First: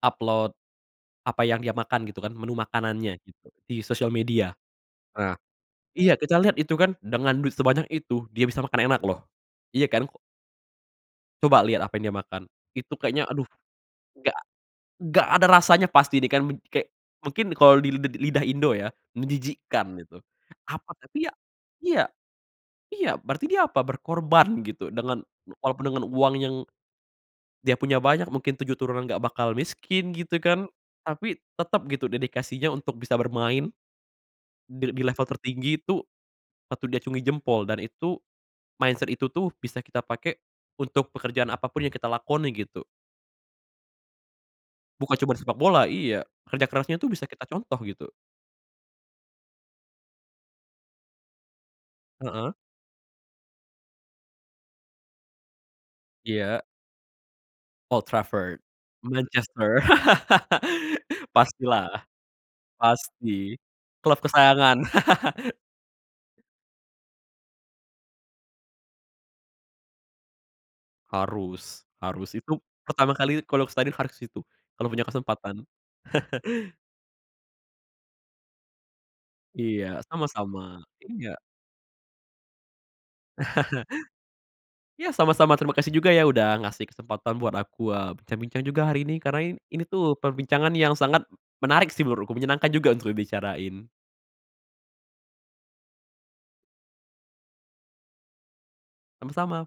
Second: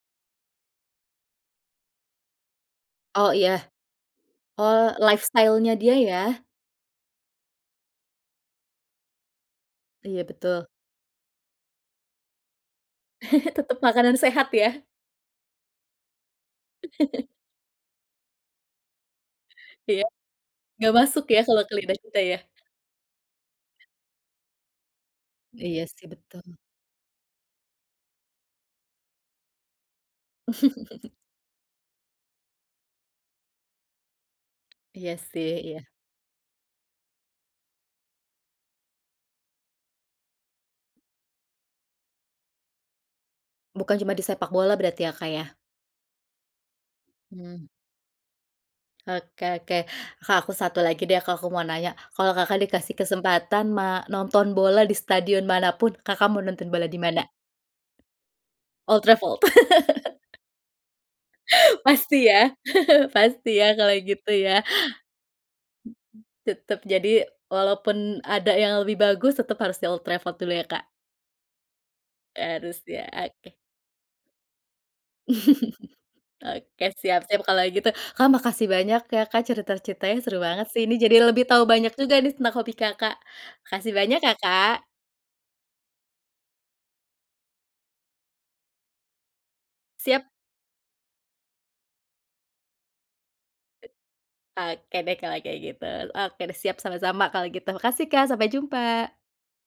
Upload apa yang dia makan gitu kan, menu makanannya Oh, gitu iya. di sosial media. Oh Nah, lifestyle-nya dia, iya kita ya? liat itu kan dengan duit sebanyak itu dia bisa makan enak loh. Iya kan? Iya, betul. Coba liat apa yang dia makan. Itu kayaknya, aduh, Tetep makanan nggak sehat, ya? nggak ada rasanya pasti ini kan, kek mungkin kalau di lid lidah Indo ya menjijikkan, Iya. gitu. Nggak Apa masuk tapi ya, ya kalo ke lidah iya, kita, ya? iya berarti dia apa? Berkorban gitu, dengan Iya walaupun dengan sih, uang yang betul. dia punya banyak mungkin 7 turunan nggak bakal miskin, gitu kan. Tapi tetep gitu, dedikasinya untuk bisa bermain dil di Iya level sih, tertinggi iya. tuh patut diacungi jempol dan itu mindset itu tuh, bisa kita pake untuk pekerjaan apapun yang kita lakoni, gitu. Bukan cuma di sepakbola berarti ya, Bukan Kak, cuman ya? sepakbola, iya. Kerja kerasnya tuh bisa kita Mmm. contoh, gitu. Oke, oke. Kak, aku satu lagi deh, Kak, aku mau nanya, kalo Heeh. Kakak dikasih kesempatan ma nonton bola di stadion manapun Kakak mau Iya. nonton bola di mana? Old Trafford, Old Trafford. Manchester. Pastilah, Pasti ya, pasti pasti ya kalo klub gitu ya. kesayangan. Tetep, jadi walaupun ada yang lebih bagus, tetep harus di Old Trafford dulu ya, Kak. Harus, harus, itu Arus ya, pertama kali oke. kalo ke satdion harus ke situ, kalo punya kesempatan. Oke, siap. Siap kalo, gitu. Kak, makasih banyak ya, Kak, Iya, cerita-ceritanya seru sama-sama, banget sih ini, jadi iya. lebih tahu banyak juga nih tentang hobi Kakak. Makasih banyak ya, Kak. Ya, sama-sama, terima kasih juga ya, udah ngasih kesempatan buat aku, eee, bincang-bincang juga hari ini, karena i ini tuh Siap. perbincangan yang sangat menarik sih menurutku, menyenangkan juga untuk dibicarain. Oke deh, kalo kayak gitu, oke deh. Siap sama-sama kalau gitu. Makasih, Kak, sampai jumpa! Sama-sama!